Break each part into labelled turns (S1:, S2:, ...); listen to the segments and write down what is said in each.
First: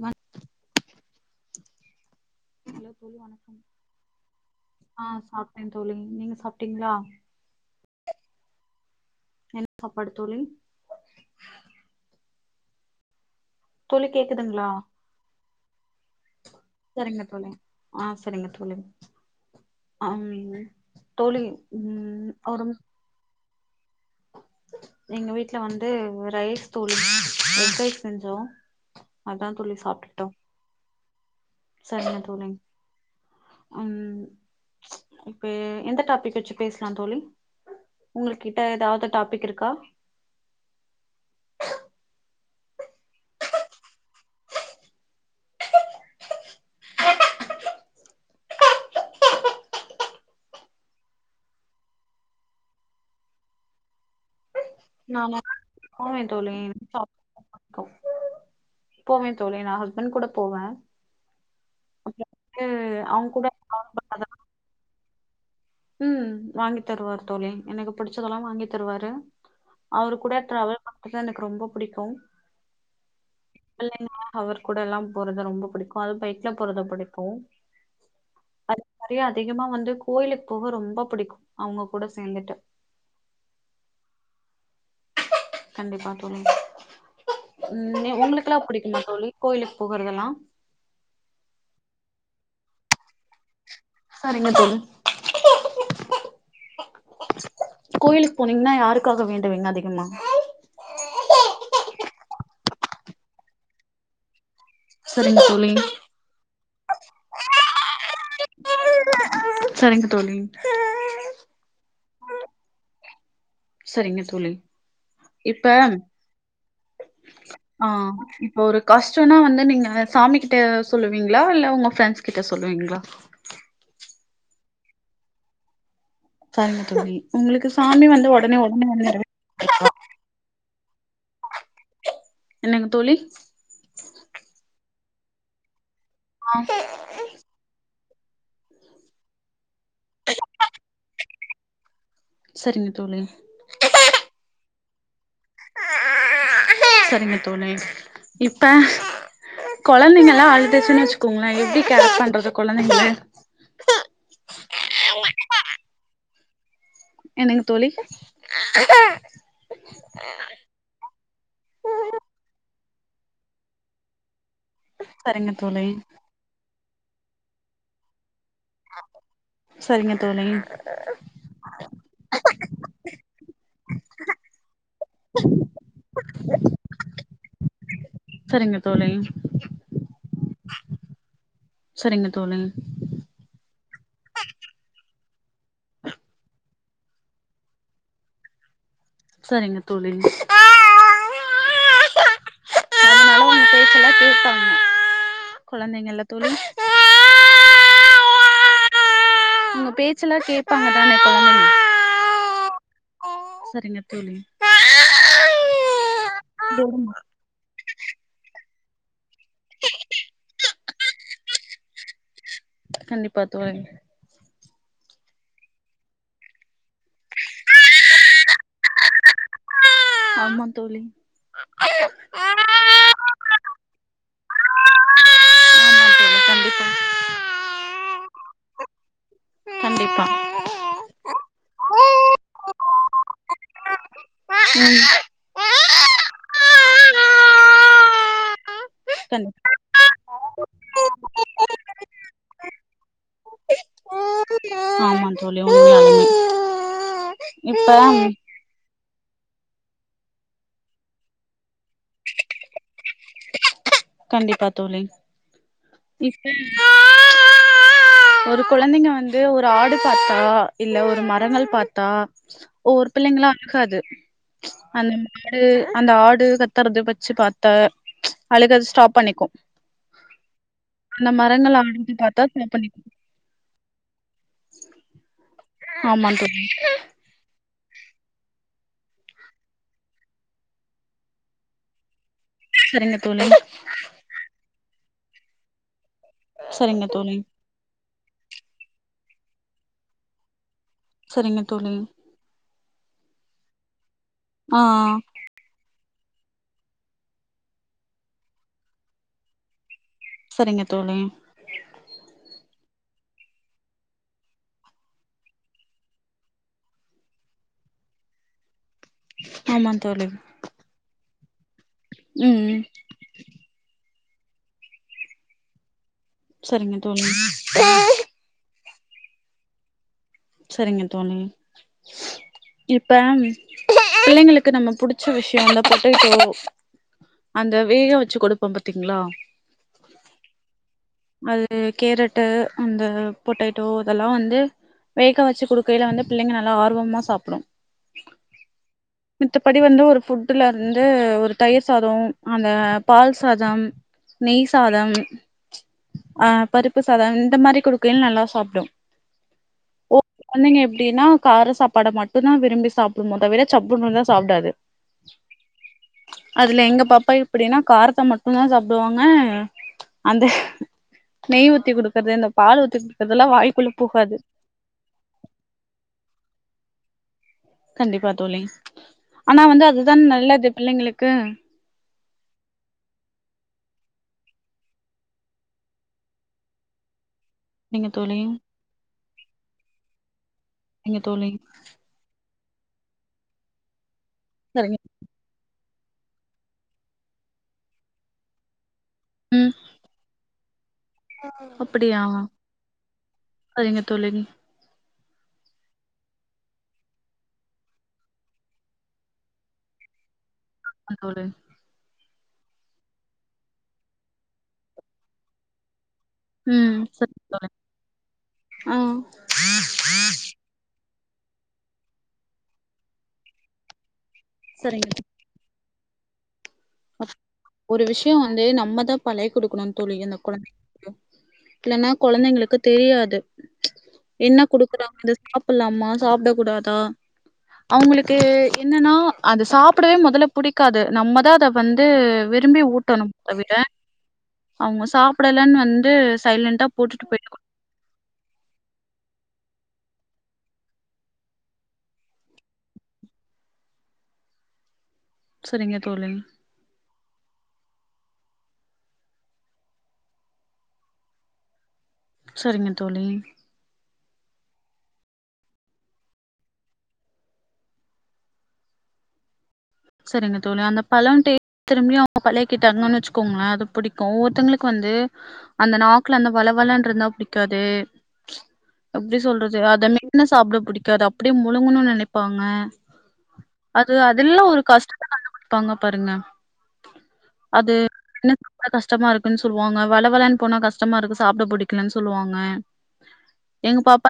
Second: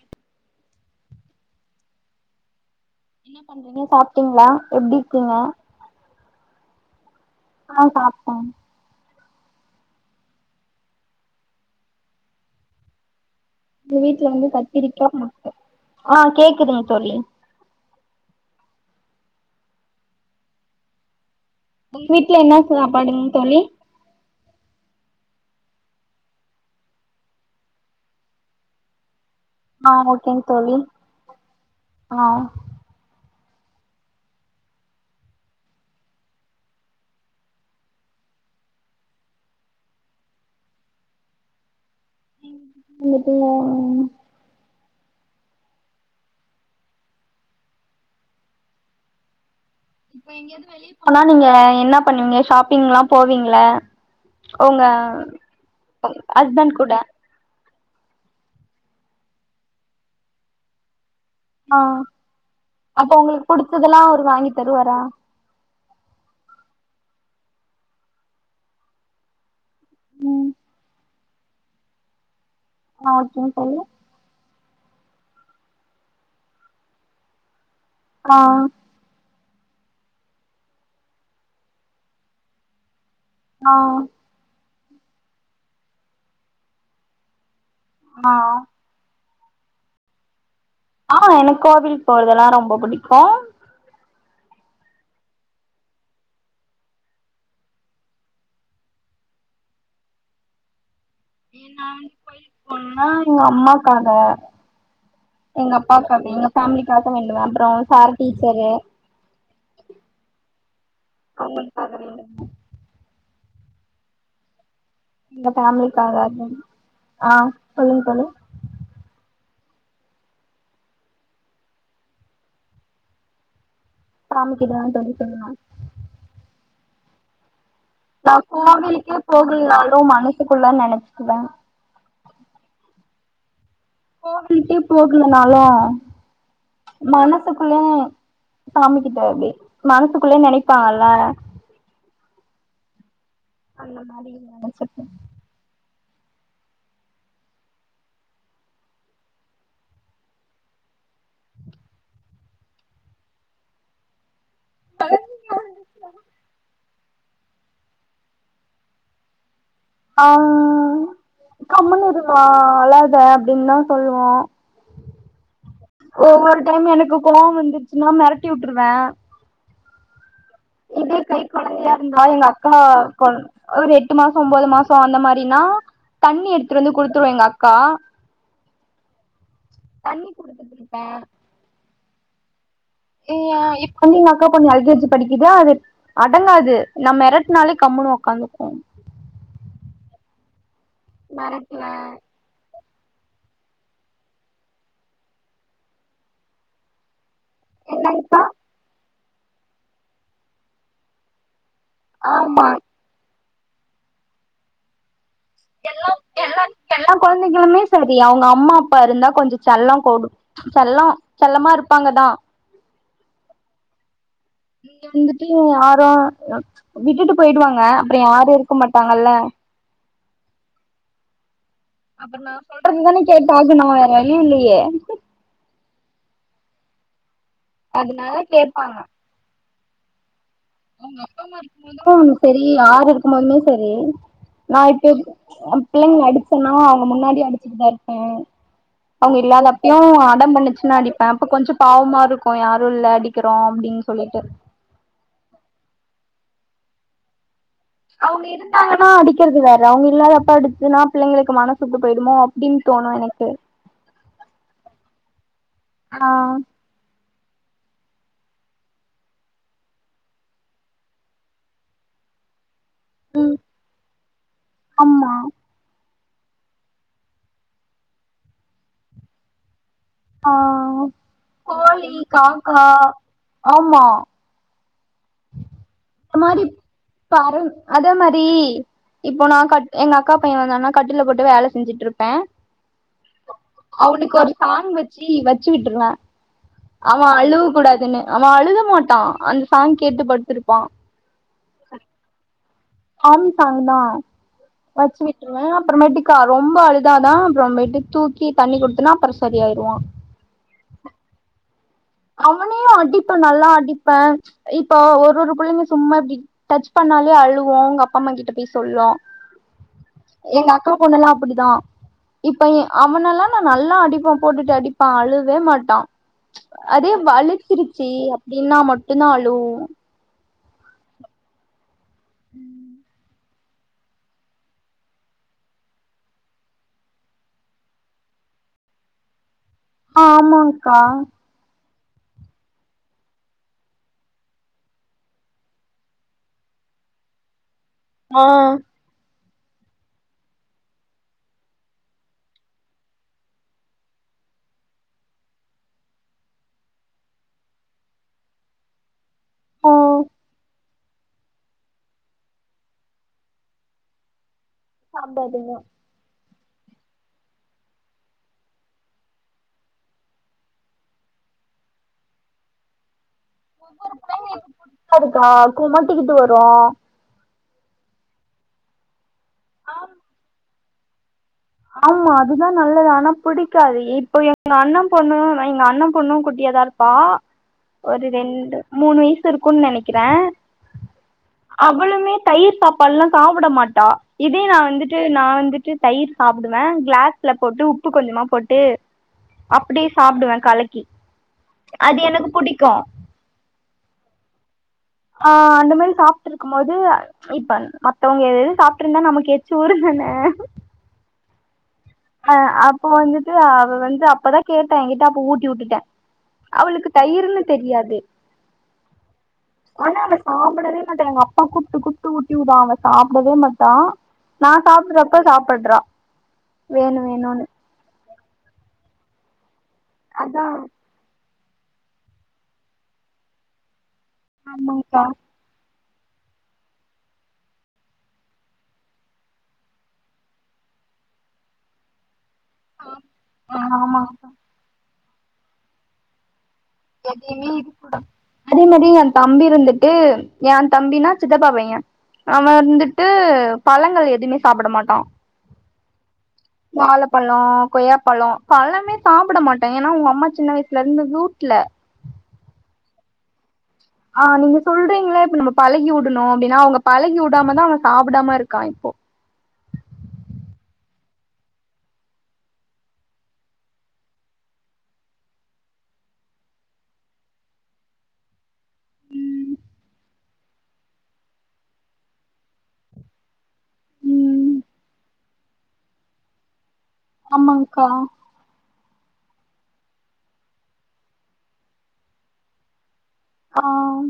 S1: மண்
S2: என்ன பண்றீங்க சாப்ட்டீங்ளா எப்டிருக்கீங்க
S1: சாப்ட்டீங்ளா
S2: ஆஹ் சாப்டான்
S1: என்ன சாப்பாடு தோழி
S2: எங்க வீட்ல வந்து கத்திரிக்கா ஆ கேக்குதுங்க
S1: செரிங்க தோழி ஆஹ் செரிங்க தோழி ஆமாங்க தோழி
S2: உங்க
S1: ம்
S2: வீட்ல என்ன
S1: ஒரு
S2: சாப்பாடுங் தோழி
S1: எங்க வீட்ல வந்து ரைஸ் தோழி எஃக் ரைஸ் செஞ்ஜோ
S2: ஆஹ் ஓகேங் தோழி ஆ
S1: சரிங்க தோழி உம் ம்ச் இப்ப எந்த டாபிக் வச்சி பேசலா தோழி உங்க கிட்ட எதாது டாபிக் இருக்கா
S2: [unintelligible] இப்ப எங்கயாது வெளிய போனா நீங்க என்னா பண்ணுவீங்க ஷாப்பிங்லா போவீங்ள ஒங்க
S1: நானா போவே தோழி
S2: ஹஸ்பண்ட் கூட
S1: ஷாப் போவே தோழி நா ஹஸ்பண்ட் கூட போவே
S2: ஆஹ்
S1: அப்றோ வந்து
S2: அப்போ
S1: அவங்க கூட
S2: ஒங்ளுக்கு புடிச்சதெல்லா அவுரு வாங்கி தருவாரா
S1: உம் வாங்கி தருவார் தோழி எனக்கு பிடிச்சதெல்லா வாங்கி தருவாரு அவரு கூட
S2: ம்
S1: டிராவல் பண்றது எனக்கு ரொம்ப புடிக்கு
S2: ஆஹ் ஒகேங்க தோழி
S1: பிள்ளைங்க அவர் கூட எல்லா போறத ரொம்ப புடிக்கு அது பைக்லா போறது புடிக்கு
S2: ஆஹ்
S1: அது மாரி அதிகமா வந்து கோயிலுக்கு போக ரொம்ப புடிக்கு அவங்க கூட சேந்துட்டு
S2: ஆஹ்
S1: கண்டிப்பா தோழி உம் நீ
S2: ஆ
S1: உங்களுக்குகெல்லா புடிக்குமா தோழி கோயிலுக்கு போகறதெல்லா
S2: ஆஹ் எனக்கு கோவில் போறதெல்லா ரொம்ப புடிக்கு
S1: சரிங்க தோழி கோயிலுக்கு போனீங்கன்னா யாருக்காக வேண்டுவிங்க அதிகமா
S2: ஏ நா கோயிலுக்கு போனான எங்க அம்மாக்காக
S1: சரிங்க தோழி
S2: எங்க அப்பாக்கா எங்க ஃபேமிலிக்கா வேண்வ அப்புற சார் டீச்சரு
S1: சரிங்க தோழி
S2: அவங்களுக்காக வேண்டுவே
S1: செரிங்க தோழி
S2: எங்க
S1: இப்ப
S2: ஃபேமிலிக்காக ஆ
S1: ஆ
S2: சொல்லுங்க தோழி
S1: இப்ப ஒரு காஷ்டனா வந்து நீங்க சாமி கிட்ட சொல்லுவீங்ளா இல்ல உங்க ஃபிரெண்ட்ஸ் கிட்ட சொல்லுவீங்ளா
S2: சாமிக்குதுதா தோழி சொல்ணு
S1: [unintelligible] உங்களுக்கு சாமி வந்து
S2: நான்
S1: உடனே உடனே வந்து
S2: கோவிலுக்கே
S1: நிறைவே
S2: போகாலனலு மனசுக்குள்ள நினைப் வே
S1: என்னங்க தோழி
S2: போகலனாளு
S1: ஆ
S2: மனசுக்குள்ள சாமி கிட்ட அப்டியே மனசுக்குள்ளயே நெனைப்பாங்கல்ல
S1: செரிங்க தோழி
S2: அந்த மாரி நெனைச்ப்
S1: செரிங்க தோழி இப்ப கொழந்தைங்கல அழுதுச்சுனு வச்சுக்கோங்களே எப்டி கேர் பண்றது கொழந்தைங்ள
S2: [unintelligible]
S1: என்னங்க தோழி
S2: ஆ கம்முனு இருமா அழாத அப்டின்னுதா சொல்லுவோ
S1: செரிங்க தோழி
S2: மேம் எனக்கு கோவோ வந்துச்சுன்னா மிரட்டி விட்டுருவே
S1: செரிங்க தோழி
S2: இதே கை கொழந்தையா இருந்தா எங்க அக்கா கொ ஒரு எட்டு மாசொ ஒன்பது மாசொ அந்த மாரினா தண்ணி எடுத்துட்டு வந்து குடுத்துரு எங்க அக்கா
S1: செரிங்க தோழி
S2: தண்ணி குடுத்துட்ருக்கே
S1: செரிங்க தோழி
S2: இப்ப எங்க அக்கா கொழந்த எல் கே ஜி படிக்குது அது அடங்காது நா மெரட்னாலே கம்முணு உக்காந்துக்கொ
S1: செரிங்க தோழி
S2: மறக்கல
S1: அதனால அவுங்க பேச்சேல்லா கேப்பாங்க கொழந்தைங்கல்ல தோழி
S2: என்ன இப்பா
S1: உங்க பேச்சுல்லாம் கேட்பாங்க தான கொழந்தைங்க
S2: ஆமா
S1: செரிங்க தோழி
S2: எல்லாம் எல்லா எல்லா கொழந்தைகளுமே செரி அவுங்க அம்மா அப்பா இருந்தா கொஞ்சோ செல்லம் போடும் செல்லம் செல்லமா இருப்பாங்கதா
S1: கண்டிப்பா தோழி
S2: நீங்க வந்துட்டு யாரும் விட்டுட்டு போயிடுவாங்க அப்புறோ யாரு இருக்க மாட்டாங்கல்ல
S1: ஆமா தோழி
S2: அப்புறொ நா சொல்றது தான கேட்டு ஆகணு வேற வழி இல்லயே
S1: ஆமா தோழி கண்டிப்பா தோழி
S2: அதனால கேட்பாங்க
S1: கண்டிப்பா
S2: அவங்க அப்பா அம்மா இருக்கும்போது செரி யார் இருக்கும்போது செரி
S1: ம்
S2: [unintelligible] பிள்ளைங்கள அடிச்சன்னா அவங்க முன்னாடி அடிச்சுட்டுதா இருப்பே அவங்க
S1: கண்டிப்
S2: இல்லாத அப்பயு அடம் பண்ணுச்சு னா அடிப்பே அப்ப கொஞ்சொ பாவமா இருக்கு யாரு இல்ல அடிக்கிறோ அப்படின்னு சொல்லிட்டு
S1: ஆமா தோழி உண்மையாலுமே இப்ப
S2: ன்னா அடிக்கிறது வேற அவங்க இல்லாத அப்ப அடிச்சுன்னா பிள்ளங்களுக்கு மனசுட்டு போயிருமோ அப்படின்னு தோணு எனக்கு
S1: கண்டிப்பா தோழி
S2: ஆ
S1: இப்ப ஒரு கொழந்தைங்க வந்து ஒரு ஆடு பாத்தா இல்ல ஒரு மரங்கள் பார்த்தா ஒவ்வொரு பிள்ளைங்கள்லா அழுகாது அந்த
S2: ஆமா
S1: மாடு அந்த ஆடு கத்துறது பச்சு பாத்தா அழுக ஸ்டாப் பண்ணிக்கு
S2: ஆஹ்
S1: அந்த மரங்கள்
S2: கோழி
S1: அழுது பாத்தா ஸ்டாப்
S2: காக்கா
S1: பண்ணிக்கு
S2: ஆமா
S1: ஆமா
S2: அந்த மாரி
S1: தோழி
S2: பாரண்ட்ஸ் அதே மாரி இப்போ நா கட் எங்க அக்கா பைய வந்தான்னா கட்டில்ல போட்டு வேல செஞ்சுட்டு இருப்பே
S1: சரிங்க தோழி
S2: அவ்னுக்கொரு சாண் வெச் சி வெச்சு விட்டுர்லா
S1: சரிங்க
S2: ஆமா
S1: தோழி
S2: அழுவு கூடாதுன்னு அவெ அழுக மாட்டா அந்த சாங் கேட்டு படுத்துருப்பா
S1: செரிங்க தோழி
S2: அம் சாங்லா
S1: ஆ
S2: வெச்சு விட்ருவே அப்புறோமேட்டிக் கா ரொம்ப அழுதாதா அப்புறோமேட்டுக் தூக்கி தண்ணி குடுத்துன்னா அப்புறோ சரி ஆய்ருவா
S1: செரிங்க தோழி
S2: அவனையு அடிப்பே நல்லா அடிப்பே இப்போ ஒரு ஒரு புள்ளைங்க சும்மா இப்டி டச் பண்ணாலே அழுவு உங்க அப்பா அம்மா கிட்ட பேஸ் சொல்ல
S1: ஆமா தோழி
S2: எங்க அக்கா பொண்ணல்லா அப் அப்புடிதா
S1: ம்
S2: இப்ப எ
S1: ம்
S2: அவனலா நா நல்லா அடிப்ப போட்டுட்டு அடிப்ப அழுவே மாட்டா
S1: சரிங்க
S2: அதே
S1: தோழி
S2: வளிச்சுருச்சி அப்டினா மட் டும் தா அலுவ்வா
S1: செரிங்க தோழி இப்ப பிள்ளைங்களுக்கு நம்ம புடிச்ச விஷயொ அந்த பொட்டேடொ அந்த வேகா வெச்சு கொடுப்போ பாத்தீங்ளா
S2: ஆ ஆமாங்
S1: அது கேரட்டு அந்த பொட்டேடோ இதலா வந்து வேக்க வெச்சு குடுக்கைல வந்து பிள்ளைங்க நல்லா ஆர்வமா சாப்புடும்
S2: ஆ
S1: மித்தபடி வந்து ஒரு ஃபுட்டுல இருந்து ஒரு தயிர் சாதோ அந்த பால் சாதம் நெய் சாதம் ஆ பருப்பு சாதம் இந்த மாரி குடுக்கைல நல்லா சாப்டும் ஓ
S2: ம்
S1: நீங்க எப் அப்டினா கார சாப்பாட மட்டுதா விரும்பி சாப்புடுனு தவிர சப்புனுருந்தா சாப்டாது
S2: சாப்டாதுன்னு
S1: அதுல எங்க பாப்பா எப்டினா காரத்த மட்டுதா சாப்டுவாங்க அந்த நெய் ஊத்தி குடுக்கற்து அந்த பால் ஊத்தி குடுக்கறதெல்லா வாய்க்குள்ள
S2: ஒவ்வொரு
S1: போகாது
S2: புள்ளைங்களுக்கு புடிகாதுகா கொமட்டிக்குட்டு வரும்
S1: கண்டிப்பா தோழி ஆனா வந்து அதுதான் நல்லது பிள்ளைங்களுக்கு
S2: ஆம்மா அதுதா நல்லது ஆனா புடிக்காது இப்போ எங்க அண்ண பொண்ணு எங்க அண்ண பொண்ணு குட்டியாத இருப்பா
S1: நீங்க
S2: ஒரு
S1: தோழி
S2: ரெண்டு மூணு வய்சு இருக்குன் நெனைக் கிறேன்
S1: நீங்க தோழி
S2: தயிர் சாப்பாடுல்லாம் சாப்பிட மாட்டா இதே நான்
S1: சரிங்க
S2: வந்துட்டு நான் வந்துட்டு தயிர் சாப்பிடுவேன் கிளாஸ்ல போட்டு உப்பு கொஞ்சமா போட்டு
S1: ம்
S2: அப்படிய சாப்பிடுவேன் கலக்கி அது
S1: அப்டியா
S2: எனக்கு பிடிக்கும்
S1: சரிங்க தோழி
S2: ஆஹ் அந்த மாதிரி சாப்பிட்டு இருக்கும் போது இப்ப மத்தவங்க எத எது சாப்பிட்டு இருந்தா நமக்கு ஏச்சும் ஊறும் தான
S1: ஆமா தோழி
S2: அஹ் அப்போ வந்துட்டு அவ வந்து அப்பதான் கேட்டேன் என்கிட்ட அப்ப ஊட்டி விட்டுட்டேன்
S1: ம்
S2: அவளுக்கு
S1: சரிங்க
S2: தயர்ன்னு
S1: தோழி
S2: தெரியாது
S1: ஆ
S2: ஆனா அவ சாப்பிடவே ட்ட எங்க அப்பா கூப்பிட்டு கூப்பிட்டு ஊட்டி விடும் அவ சாப்பிடவே மாட்டா நான்
S1: சரிங்க தோழி.
S2: சாப்ட்றப்ப சாப்படுறா வேணும் வேணும்னு
S1: ஒரு விஷயோ வந்து நம்ம தான் பழைய கொடுக்கணும் தோழி அந்த
S2: அதா
S1: கொழந்தைகளுக்கு இல்லன்னா குழந்தைங்களுக்கு தெரியாது என்ன குடுக்குறாங்க
S2: ஆமாங்க்கா
S1: இத சாப்பிட்லாமா சாப்ட கூடாதா அவங்களுக்கு என்னன்னா அதை சாப்பிடவே முதல்ல பிடிக்காது நம்மதான் அத வந்து வெறு திரும்பி ஊட்டணும் தவிர
S2: ஆமா
S1: அவங்க சா சாப்பிடலனு வந்து சைலண்டா போட்டுட்டு போயிட்டு
S2: [unintelligible] அதே மாதிரி என் தம்பி இருந்துட்டு என் தம்பினா சித்தப்பா பையன் அவன் வந்துட்டு பழங்கள் எதுவுமே சாப்பிட மாட்டான்
S1: சரிங்க தோழின்
S2: வாழப்பழம் கொய்யாப்பழம் பழமே சாப்பிடமாட்டேன் ஏன்னா உன் அம்மா சின்ன வயசுல இருந்தது இல்ல
S1: சரிங்க தோழி
S2: ஆஹ் நீங்க சொல்றீங்கல இப்ப நம்ம பழக்கி விடணும் அப்படின்னா அவங்க பழக்கி விடாமதான் அவன் சாப்பிடாம இருக்கான் இப்போ
S1: சரிங்க தோழி அந்த பழம்ட்டு திரும்பியும் அவங்க பழக்கிட்டாங்கன்னு வச்சுக்கோங்களேன் அது பிடிக்கும் ஒவ்வொருத்தவங்களுக்கு வந்து அந்த நாக்குல அந்த வள வளன்ற இருந்தா பிடிக்காது எப்படி சொல்றது அத மென்னு சாப்பிட புடிக்காது அப்படியே முழுங்கணும்னு நினைப்பாங்க அது அதல்லாம்
S2: ம்
S1: ஒரு கஷ்டத்தை கண்டுபிடிப்பாங்க பாருங்க அது
S2: ஆமாக்கா
S1: மென்னு சாப்ட கஷ்டமா இருக்குன்னு சொல்லுவாங்க வள வளன்னு போனா கஷ்டமா இருக்கு சாப்பிட பிடிக்கலன்னு சொல்லுவாங்க
S2: ஆஹ்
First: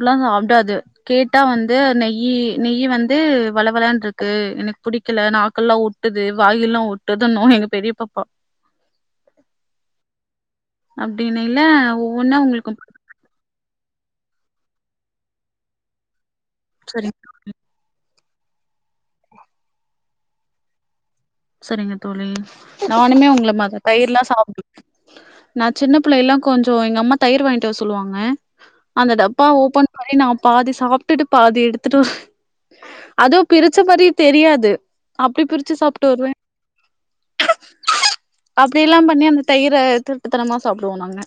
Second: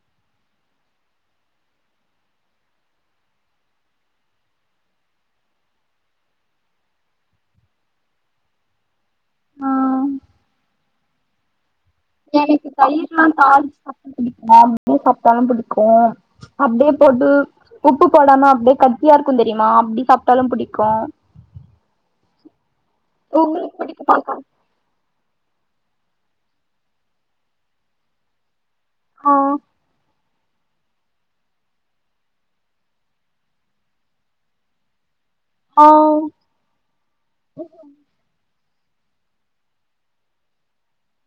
S1: எல்லாம் சாப்பிடாது கேட்டா வந்து நெயி நெய்யி வந்து வளவளனு இருக்கு எனக்கு புடிக்கல நாக்கல்லாம் விட்டுது வாயெல்லாம் ஒட்டுதுன்னும் எங்க பெரிய பாப்பா
S2: ஆஹ்
S1: அப்படின்னு இல்ல
S2: எனக்கு தயிர்லாம் சாப் அப்படியே சாப்பிட்டா தான் பிடிக்கும் அப்படியே
S1: சரிங்க
S2: போட்டு உப் உப்பு போடாம அப்படியே கட்டியா இருக்கும் தெரியுமா அப்படி சாப்பிட்டா தான் பிடிக்கும்
S1: சரிங்க தோழி நானுமே உங்க
S2: உங்களுக்கு
S1: மாத தயிர்
S2: பிடிக்குமா
S1: எல்லாம்
S2: கா
S1: சாப் நா சின்ன பிள்ளை எல்லாம் கொஞ்சம் எங்க அம்மா தயிர் வாங்கிட்டு சொல்லுவாங்க அந்த
S2: ஆ
S1: டப்பா ஓபன் பன்னி நா பாதி சாப்பிட்டுட்டு பாதி எடுத்துட்டு அதோ பிரிச்ச மாதிரி தெரியாது அப்படி பிரிச்ச சாப்பி
S2: உ
S1: அப்படி எல்லாம் பண்ணி அந்த தயிரை திருட்டுத்தனமா சாப்பிடுவோம் நாங்க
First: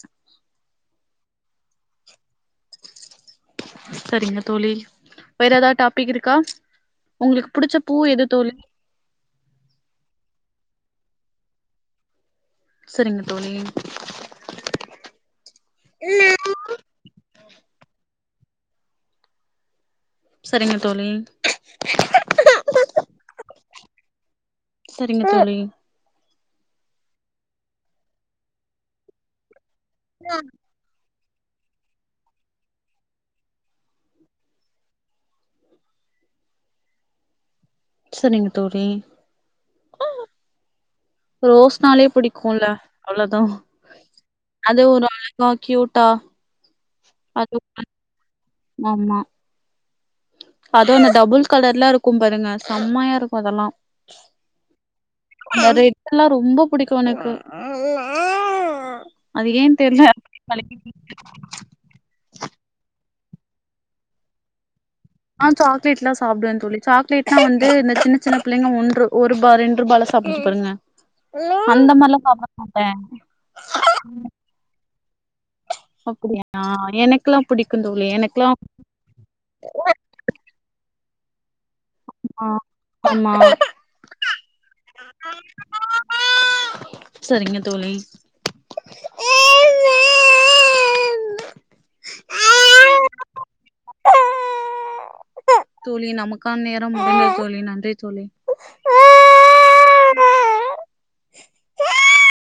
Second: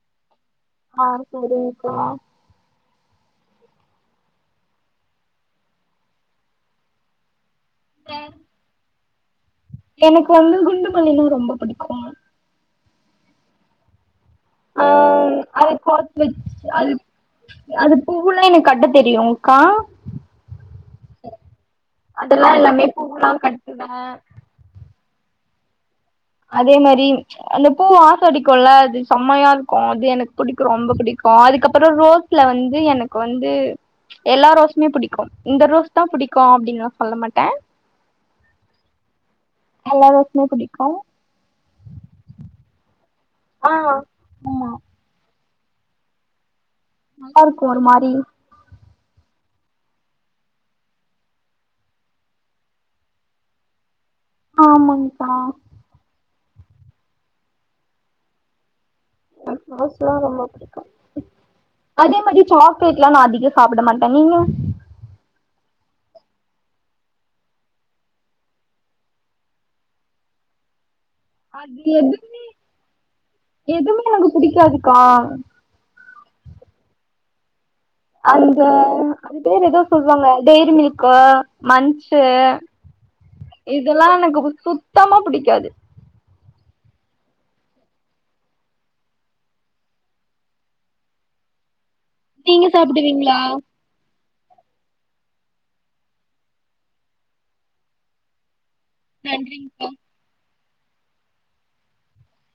S2: ஆஹ் சரிங்க்ககா
S1: சரிங்க தோழி வேற ஏதாவது டாபிக் இருக்கா உங்களுக்கு புடிச்ச பூ எது தோழி
S2: எனக்கு வந்து குண்டுமல்லின்னா ரொம்ப பிடிக்கும்
S1: செரிங்க கோழி
S2: அஹ் அது [unintelligible] அது அது பூலாம் எனக்கு கட்ட தெரியும்க்கா
S1: சரிங்க தோழி
S2: அதெல்லாம் எல்லாமே பூல்லாம் க அதான்
S1: செரிங்க தோழி
S2: அதே மாரி அந்த பூ வாசோ அடிக்கும்ல அது செம்மையா க்கும் அது எனக்கு பிடிக்கூ ரொம்ப பிடிக்கூ க்கும் அதுக்கப்பறோ ரோஸ்ல வந்து எனக்கு வந்து எல்லா ரோஸுமே பிடிக்கூ இந்த ரோஸ் தான் புடிக்கூ அப்டின்னு நான் சொல்ல மாட்டே
S1: செரிங்க தோழி
S2: எல்லா ரோஸுமே புடிக்கு
S1: ரோஸ்னாலே பிடிக்குல அவ்ளோதான்
S2: ஆ ஆமா
S1: அது ஒரு அ செம கியூட்டா
S2: நல்லா இருக்கூ ஒரு மாரி
S1: ஆமா அது அந்த டபுள் கலர் லாம் இருக்கக பாருங்க செம்மையா இருக்கும் அதெல்லாம்
S2: ஆமாங்கக்கா
S1: அந்த ரெட்ல்லா ரொம்ப பிடிக்கூ எனக்கு அது ஏன் தெர்ல.
S2: சாஸ்லா ரொம்ப பிடிக்கூ அதே மாதிரி சாக்லேட் ல்லாம் நான் அதிகோ சாப்ட மாட்டே நீங்க
S1: ஆஹ் சாக்லேட்லாம் சாப்பிடுவே தோழி சாக்லேட்னா வந்து இந்த சின்ன சின்ன பிள்ளைங்க ஒன்று ஒருபா ரெண்டு ரூபால சாப்பிடுச்ச பாருங்க அந்த
S2: எது
S1: மாரிலாம் சாப்ட மாட்டே
S2: எதுமே எனக்கு [unintelligible]
S1: அப்டியா எனக்குலா புடிக்கூ
S2: அந்த அது பேரு ஏதோ சொல்லுவாங்க டெய்ரிமில்க் மன்ச்
S1: ஆ ஆமா
S2: [unintelligible] இதெல்லாம் எனக்கு சுத் சுத்தமா புடிக்காது
S1: செரிங்க தோழி
S2: நீங்க சாப்டுவீங்களா
S1: தோழி நமக்கான நேரோ தோழி நன்றி தோழி
S2: நன்றிங்கக்கா